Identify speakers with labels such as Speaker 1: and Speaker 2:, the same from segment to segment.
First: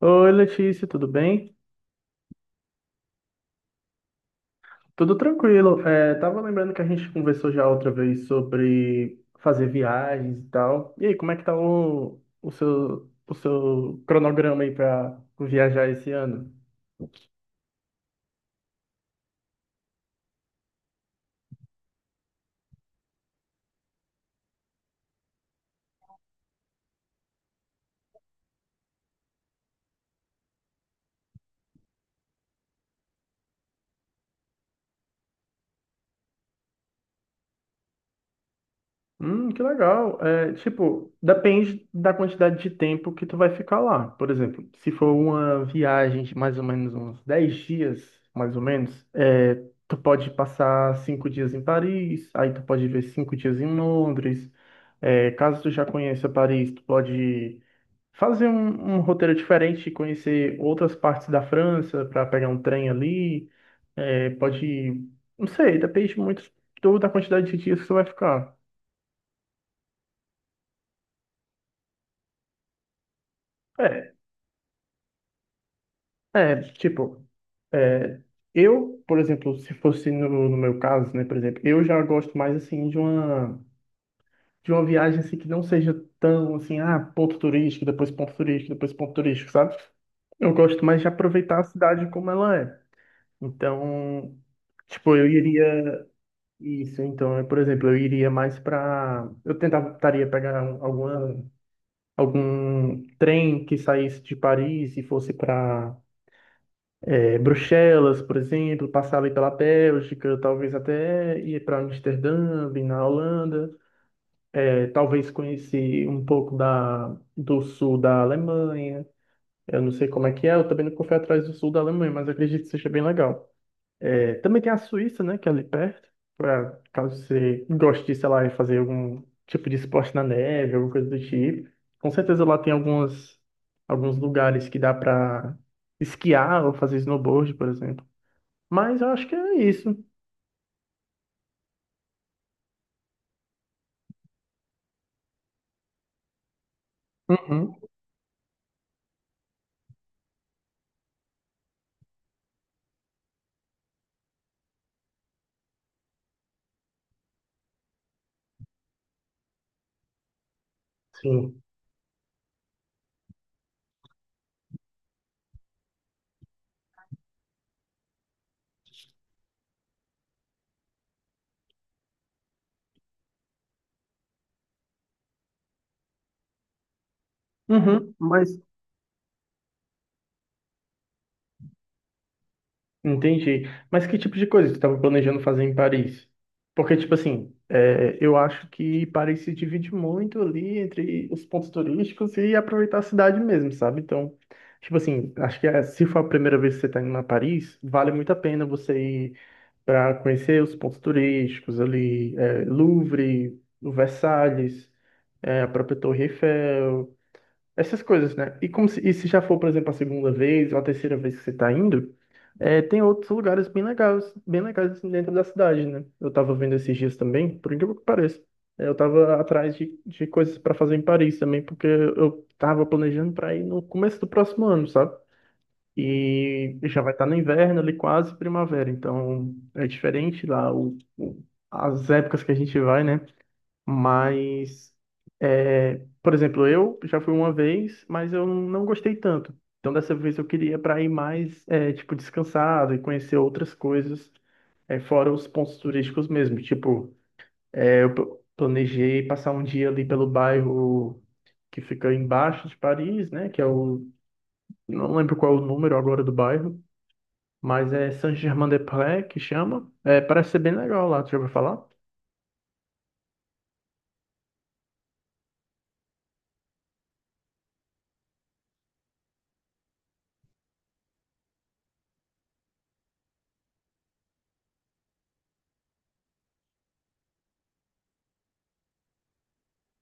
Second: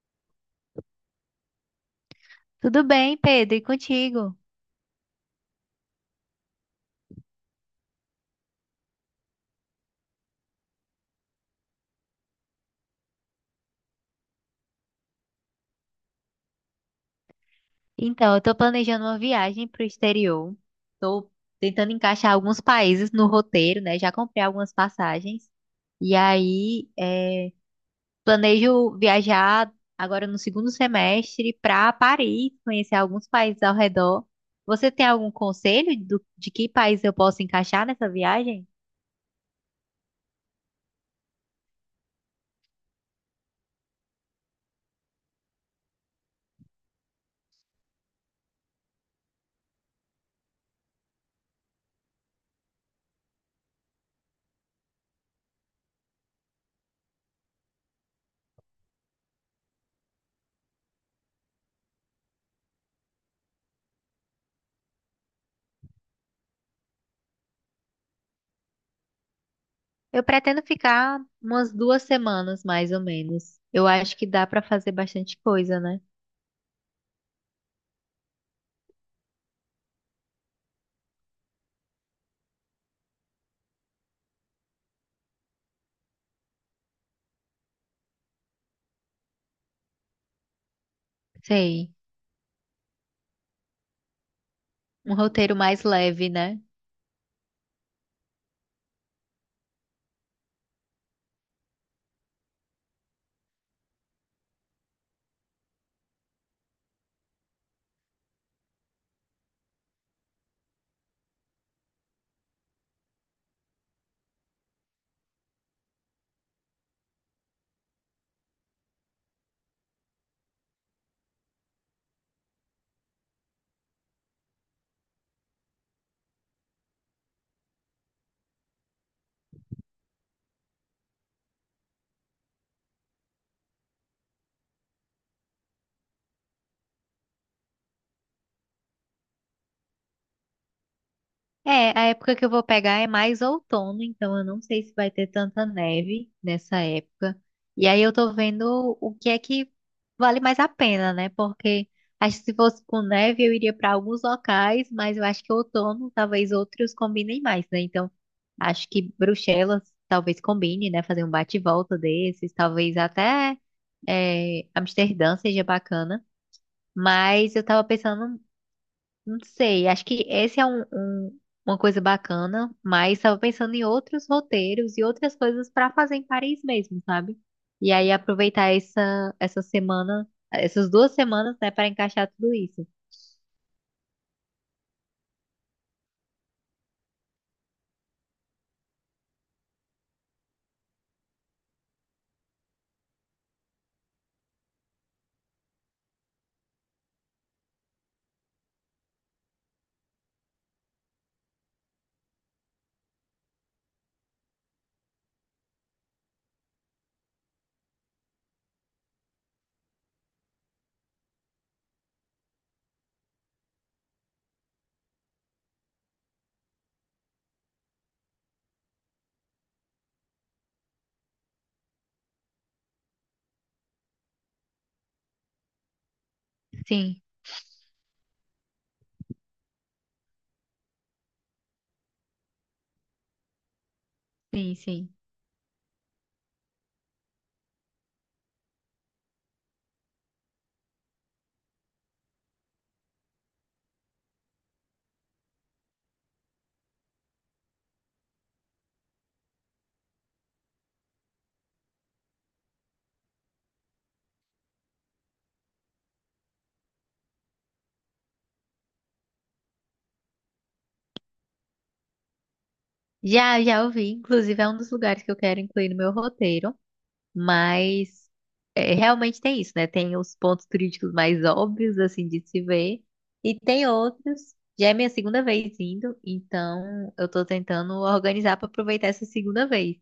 Speaker 1: Oi, Letícia, tudo bem?
Speaker 2: Tudo bem, Pedro, e contigo?
Speaker 1: Tudo tranquilo. Tava lembrando que a gente conversou já outra vez sobre fazer viagens e tal. E aí, como é que tá o seu cronograma aí para viajar esse ano?
Speaker 2: Então, eu tô planejando uma viagem pro exterior. Tô tentando encaixar alguns países no roteiro, né? Já comprei algumas passagens. E aí, é, planejo viajar agora no segundo semestre para Paris, conhecer alguns países ao redor. Você tem algum conselho de que país eu posso encaixar nessa viagem?
Speaker 1: Que legal. Tipo, depende da quantidade de tempo que tu vai ficar lá. Por exemplo, se for uma viagem de mais ou menos uns 10 dias, mais ou menos, tu pode passar 5 dias em Paris, aí tu pode ver 5 dias em Londres. Caso tu já conheça Paris, tu pode fazer um roteiro diferente, conhecer outras partes da França para pegar um trem ali. É, pode, não sei, depende muito da quantidade de dias que tu vai ficar.
Speaker 2: Eu pretendo ficar umas 2 semanas, mais ou menos. Eu acho
Speaker 1: É,
Speaker 2: que dá para fazer bastante coisa, né?
Speaker 1: É, tipo, é, eu, por exemplo, se fosse no meu caso, né, por exemplo, eu já gosto mais, assim, de uma viagem, assim, que não seja tão, assim, ah, ponto turístico, depois ponto turístico, depois ponto turístico, sabe? Eu gosto mais de aproveitar a
Speaker 2: Sei.
Speaker 1: cidade como ela é. Então,
Speaker 2: Um
Speaker 1: tipo, eu
Speaker 2: roteiro mais
Speaker 1: iria...
Speaker 2: leve, né?
Speaker 1: Isso, então, eu, por exemplo, eu iria mais pra... Eu tentava, tentaria pegar alguma, algum trem que saísse de Paris e fosse pra Bruxelas, por exemplo, passar ali pela Bélgica, talvez até ir para Amsterdã, ir na Holanda, talvez conhecer um pouco do sul da Alemanha. Eu não sei como é que é, eu também nunca fui atrás do sul da Alemanha, mas eu acredito que seja bem legal. Também tem a Suíça, né, que é ali perto, pra, caso você goste de, sei lá, fazer algum tipo de esporte na neve, alguma coisa do tipo. Com certeza lá tem alguns lugares que dá para esquiar ou fazer snowboard, por exemplo. Mas eu acho que é isso.
Speaker 2: É, a época que eu vou pegar é mais outono, então eu não sei se vai ter tanta neve nessa época.
Speaker 1: Uhum,
Speaker 2: E aí eu tô vendo o que é que vale mais a pena, né? Porque acho que se fosse com neve eu iria para alguns locais, mas eu acho que outono talvez outros combinem mais, né? Então acho que Bruxelas talvez combine, né? Fazer um bate e
Speaker 1: sim.
Speaker 2: volta desses, talvez até é, Amsterdã seja bacana. Mas eu tava pensando. Não sei, acho que esse é uma coisa bacana, mas estava pensando em outros roteiros e outras coisas para fazer em Paris mesmo, sabe? E aí
Speaker 1: Uhum, mas
Speaker 2: aproveitar essas duas semanas, né, para encaixar tudo isso.
Speaker 1: entendi. Mas que tipo de coisa você estava planejando fazer em Paris? Porque, tipo assim, eu acho que Paris se divide muito ali entre os pontos turísticos e aproveitar a cidade mesmo, sabe? Então, tipo assim, acho que se for a primeira vez que você está indo a Paris, vale muito a pena você ir para conhecer os pontos turísticos ali, Louvre, o Versalhes, a própria Torre Eiffel. Essas coisas, né? E se já for, por exemplo, a segunda vez ou a terceira vez que você está indo, tem outros lugares bem legais assim, dentro da cidade, né? Eu tava vendo esses dias também, por incrível que pareça. Eu tava atrás de coisas para fazer em Paris também, porque eu tava planejando para ir no começo do próximo ano, sabe? E já vai
Speaker 2: Sim,
Speaker 1: estar no inverno ali, quase primavera, então é diferente lá as épocas que a gente vai, né?
Speaker 2: sim,
Speaker 1: Mas,
Speaker 2: sim.
Speaker 1: por exemplo, eu já fui uma vez, mas eu não gostei tanto. Então, dessa vez eu queria para ir mais, tipo, descansado e conhecer outras coisas, fora os pontos turísticos mesmo. Tipo, planejei passar um dia ali pelo bairro que fica embaixo de Paris, né? Que é o, não lembro qual é o número agora do bairro, mas é Saint-Germain-des-Prés que chama. É, parece ser bem legal lá, tu já ouviu falar?
Speaker 2: Já ouvi, inclusive é um dos lugares que eu quero incluir no meu roteiro. Mas é, realmente tem isso, né? Tem os pontos turísticos mais óbvios, assim, de se ver, e tem outros. Já é minha segunda vez indo, então eu tô tentando organizar para aproveitar essa segunda vez.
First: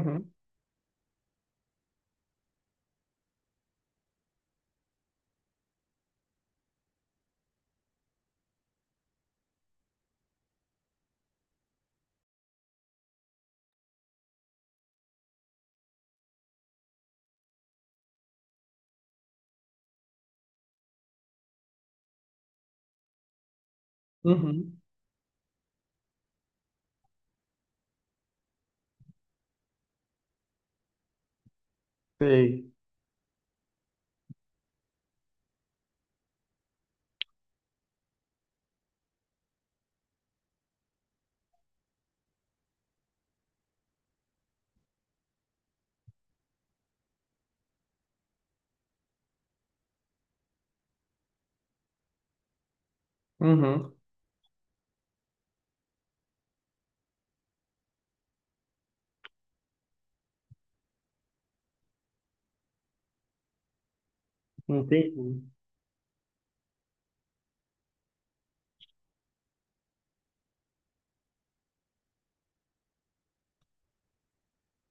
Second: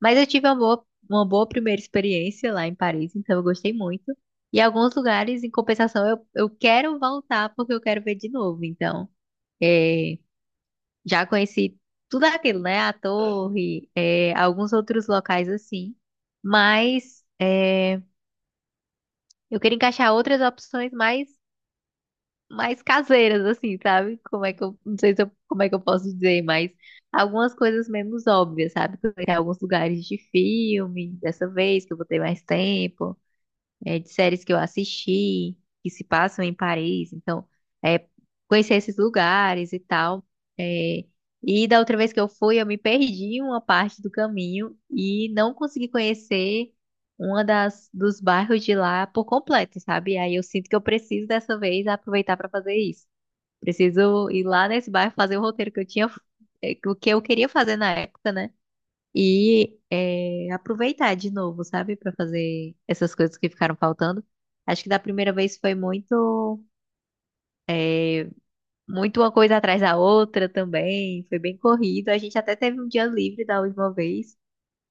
Speaker 2: Mas eu tive uma boa primeira experiência lá em Paris, então eu gostei muito. E alguns lugares, em compensação, eu quero voltar porque eu quero ver de novo. Então, é, já conheci tudo aquilo, né? A torre, é, alguns outros locais assim. Mas é, eu queria encaixar outras opções mais, mais caseiras, assim, sabe? Como é que
Speaker 1: uhum,
Speaker 2: eu, não sei se eu- como é que eu posso dizer, mas algumas coisas menos óbvias, sabe? Conhecer alguns lugares de filme, dessa vez que eu vou ter mais
Speaker 1: sei.
Speaker 2: tempo é, de séries que eu assisti, que se passam em Paris. Então, é, conhecer esses lugares e tal. É, e da outra vez que eu fui, eu me perdi em uma parte do caminho e não consegui conhecer uma das dos bairros de lá por completo, sabe? Aí eu sinto que eu preciso dessa vez aproveitar para fazer isso.
Speaker 1: Uhum.
Speaker 2: Preciso ir lá nesse bairro fazer o roteiro que eu tinha, que eu queria fazer na época, né? E é, aproveitar de novo, sabe? Pra fazer essas coisas que ficaram faltando. Acho que da
Speaker 1: Entendi.
Speaker 2: primeira vez foi é, muito uma coisa atrás da outra também. Foi bem corrido. A gente até teve um dia livre da última vez,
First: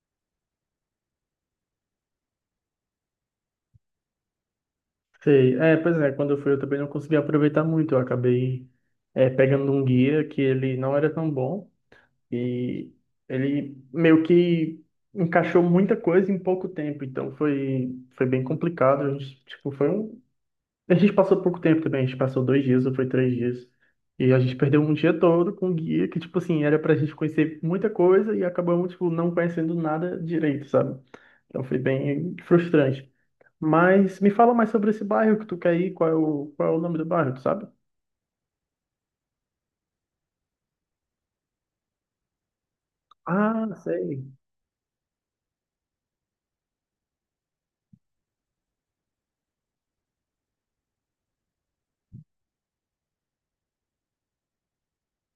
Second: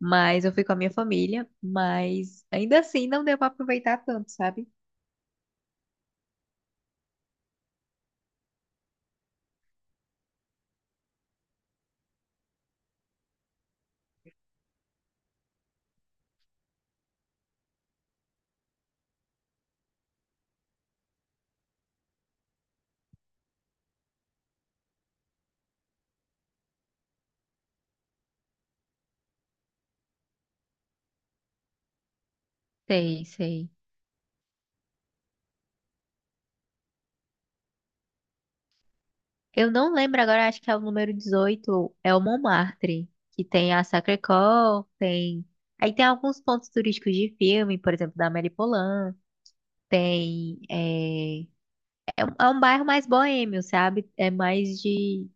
Speaker 2: mas eu fui com a minha família. Mas ainda assim não deu pra aproveitar tanto, sabe?
Speaker 1: Sei. Pois é, quando eu fui eu também não consegui aproveitar muito. Eu acabei pegando um guia que ele não era tão bom e ele meio que encaixou muita coisa em pouco tempo. Então foi bem complicado. A gente, tipo, foi um... A gente passou pouco tempo também. A gente passou 2 dias ou foi 3 dias. E a gente perdeu um dia todo com o guia que, tipo assim, era pra gente conhecer muita coisa e acabamos, tipo, não conhecendo nada direito, sabe? Então foi bem frustrante.
Speaker 2: Sei, sei.
Speaker 1: Mas me fala mais sobre esse bairro que tu quer ir, qual é o nome do bairro, tu sabe?
Speaker 2: Eu não lembro agora, acho que é o número 18. É o Montmartre, que
Speaker 1: Ah,
Speaker 2: tem a
Speaker 1: sei.
Speaker 2: Sacré-Cœur, tem. Aí tem alguns pontos turísticos de filme, por exemplo, da Amélie Poulain. Tem. É, é, é um bairro mais boêmio, sabe? É mais de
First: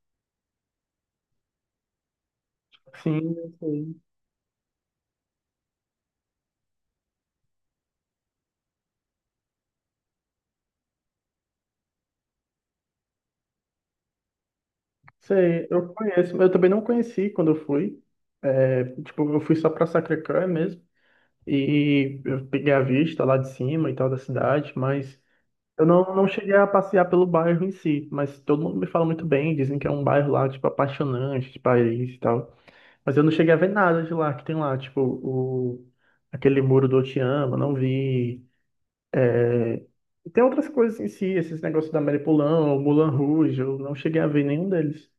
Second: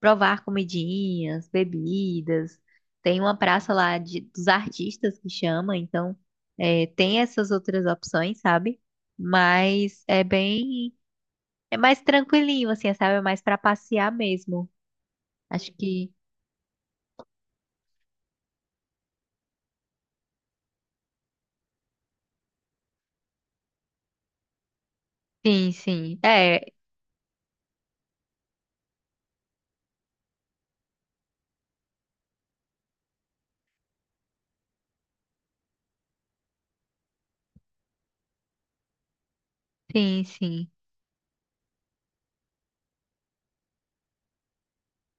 Speaker 2: provar comidinhas, bebidas. Tem
Speaker 1: Sim,
Speaker 2: uma
Speaker 1: eu
Speaker 2: praça
Speaker 1: sei.
Speaker 2: lá de, dos artistas que chama, então é, tem essas outras opções, sabe? Mas é bem. É mais tranquilinho, assim, sabe? É mais pra passear mesmo.
Speaker 1: Sei,
Speaker 2: Acho
Speaker 1: eu
Speaker 2: que.
Speaker 1: conheço. Eu também não conheci quando eu fui. Tipo, eu fui só pra Sacré-Cœur mesmo. E eu peguei a vista lá de cima e tal da cidade, mas
Speaker 2: Sim,
Speaker 1: eu não,
Speaker 2: sim.
Speaker 1: não cheguei a
Speaker 2: É,
Speaker 1: passear pelo bairro em si. Mas todo mundo me fala muito bem, dizem que é um bairro lá, tipo, apaixonante de Paris e tal. Mas eu não cheguei a ver nada de lá que tem lá, tipo, o, aquele muro do Otiama, não vi.
Speaker 2: sim,
Speaker 1: E tem outras
Speaker 2: sim.
Speaker 1: coisas em si, esses negócios da Maripolão, o Moulin Rouge, eu não cheguei a ver nenhum deles.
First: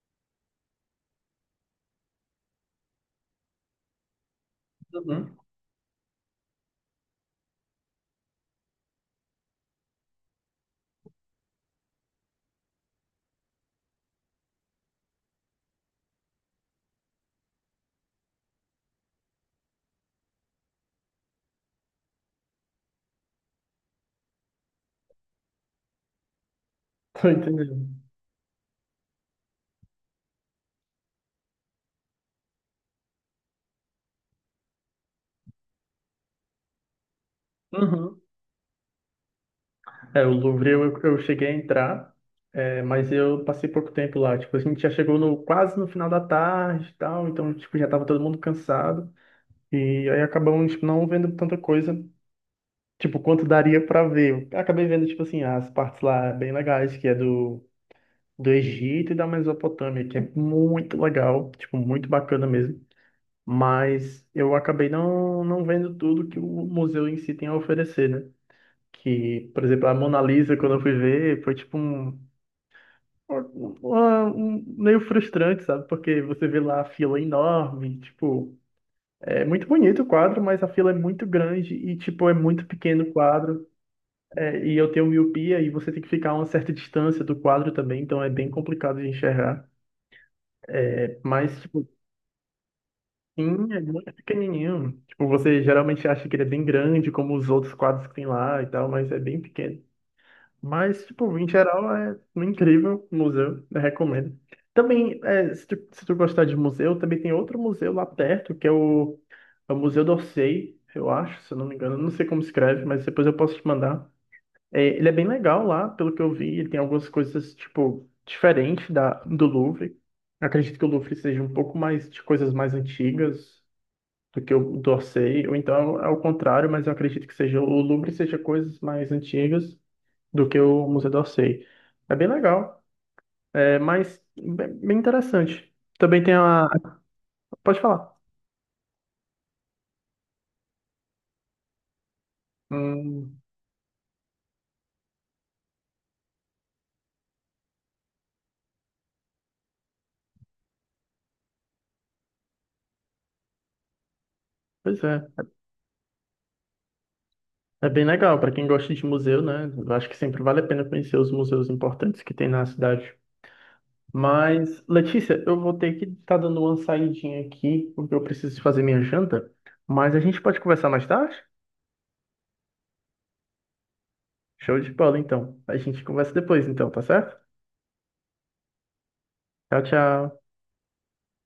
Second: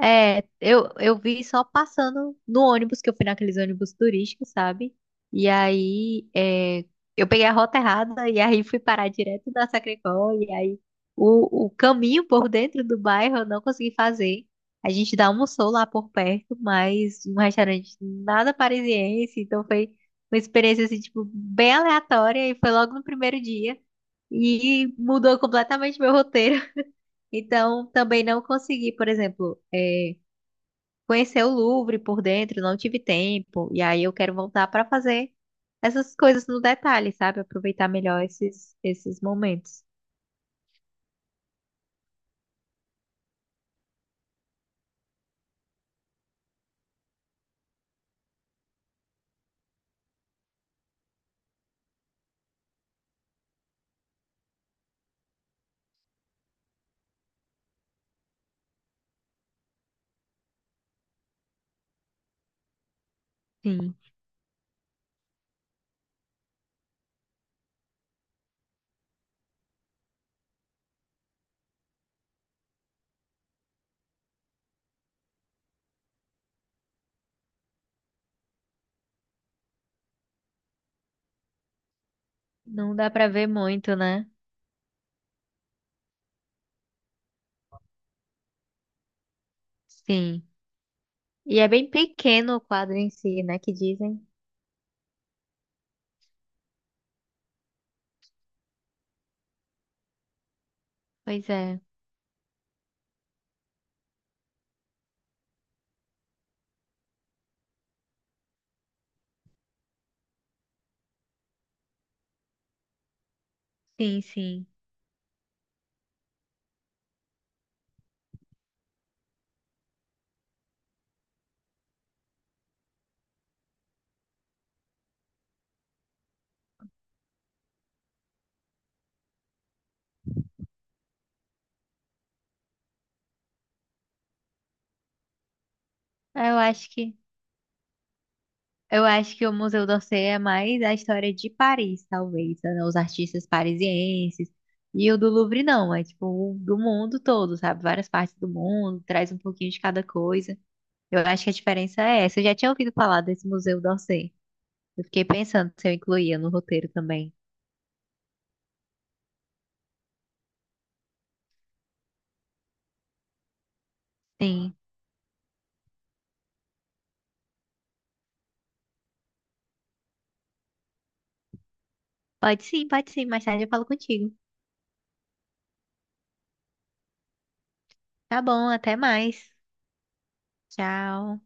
Speaker 2: É, eu vi só passando no ônibus, que eu fui naqueles ônibus turísticos, sabe?
Speaker 1: Uhum.
Speaker 2: E aí, é, eu peguei a rota errada e aí fui parar direto da Sacré-Cœur. E aí, o caminho por dentro do bairro eu não consegui fazer. A gente dá almoçou lá por perto, mas um restaurante nada parisiense. Então, foi uma experiência, assim, tipo, bem aleatória. E foi logo no primeiro dia. E mudou completamente meu roteiro.
Speaker 1: Tô
Speaker 2: Então,
Speaker 1: entendendo.
Speaker 2: também não consegui, por exemplo... é, conhecer o Louvre por dentro, não tive tempo. E aí eu quero voltar para fazer essas coisas no detalhe, sabe? Aproveitar
Speaker 1: Uhum.
Speaker 2: melhor esses momentos.
Speaker 1: O Louvre eu cheguei a entrar, mas eu passei pouco tempo lá. Tipo, a gente já chegou no, quase no final da tarde e tal, então, tipo, já tava todo mundo cansado. E aí acabamos, tipo, não vendo tanta coisa, tipo, quanto daria pra ver. Eu acabei vendo, tipo assim, as partes lá bem legais, que é do Egito e da Mesopotâmia, que é muito legal, tipo, muito bacana mesmo.
Speaker 2: Sim,
Speaker 1: Mas eu acabei não vendo tudo que o museu em si tem a oferecer, né? Que, por exemplo, a Mona Lisa, quando eu fui ver, foi tipo um meio frustrante, sabe? Porque você vê lá a fila enorme, tipo, é muito bonito o quadro, mas a fila é muito grande e, tipo, é muito
Speaker 2: não
Speaker 1: pequeno
Speaker 2: dá
Speaker 1: o
Speaker 2: para ver
Speaker 1: quadro.
Speaker 2: muito, né?
Speaker 1: E eu tenho miopia e você tem que ficar a uma certa distância do quadro também, então é bem complicado de enxergar.
Speaker 2: Sim. E
Speaker 1: Mas,
Speaker 2: é
Speaker 1: tipo,
Speaker 2: bem pequeno o quadro em si, né?
Speaker 1: sim,
Speaker 2: Que
Speaker 1: ele é muito
Speaker 2: dizem.
Speaker 1: pequenininho. Tipo, você geralmente acha que ele é bem grande, como os outros quadros que tem lá e tal, mas é bem pequeno. Mas, tipo, em
Speaker 2: Pois é.
Speaker 1: geral, é um incrível museu, eu recomendo. Também, se tu gostar de museu, também tem outro museu lá perto, que é o Museu d'Orsay, eu acho, se eu não me engano. Eu não sei como escreve, mas depois eu posso te mandar.
Speaker 2: Sim, sim.
Speaker 1: Ele é bem legal lá, pelo que eu vi, ele tem algumas coisas, tipo, diferentes do Louvre. Acredito que o Louvre seja um pouco mais de coisas mais antigas, do que eu torcei, ou então é o contrário, mas eu acredito que seja o Louvre seja coisas mais antigas do que o Museu d'Orsay. É bem legal, é mais bem bem interessante. Também tem
Speaker 2: Eu
Speaker 1: a.
Speaker 2: acho que
Speaker 1: Pode falar.
Speaker 2: eu acho que o Museu d'Orsay é mais a história de Paris, talvez, né? Os
Speaker 1: Hum,
Speaker 2: artistas parisienses. E o do Louvre não, é tipo o do mundo todo, sabe? Várias partes do mundo, traz um pouquinho de cada coisa. Eu acho que a diferença é essa. Eu já tinha ouvido falar desse Museu d'Orsay.
Speaker 1: pois
Speaker 2: Eu
Speaker 1: é.
Speaker 2: fiquei pensando se eu incluía no roteiro também.
Speaker 1: É bem legal para quem gosta de museu, né? Eu acho que sempre vale a pena conhecer os museus importantes que tem na cidade.
Speaker 2: Sim.
Speaker 1: Mas, Letícia, eu vou ter que estar dando uma saidinha aqui, porque eu preciso fazer minha janta. Mas a gente pode conversar mais tarde?
Speaker 2: Pode sim, pode sim. Mais tarde eu falo contigo.
Speaker 1: Show de bola, então. A gente conversa depois, então, tá certo?
Speaker 2: Tá bom, até mais.
Speaker 1: Tchau, tchau.
Speaker 2: Tchau.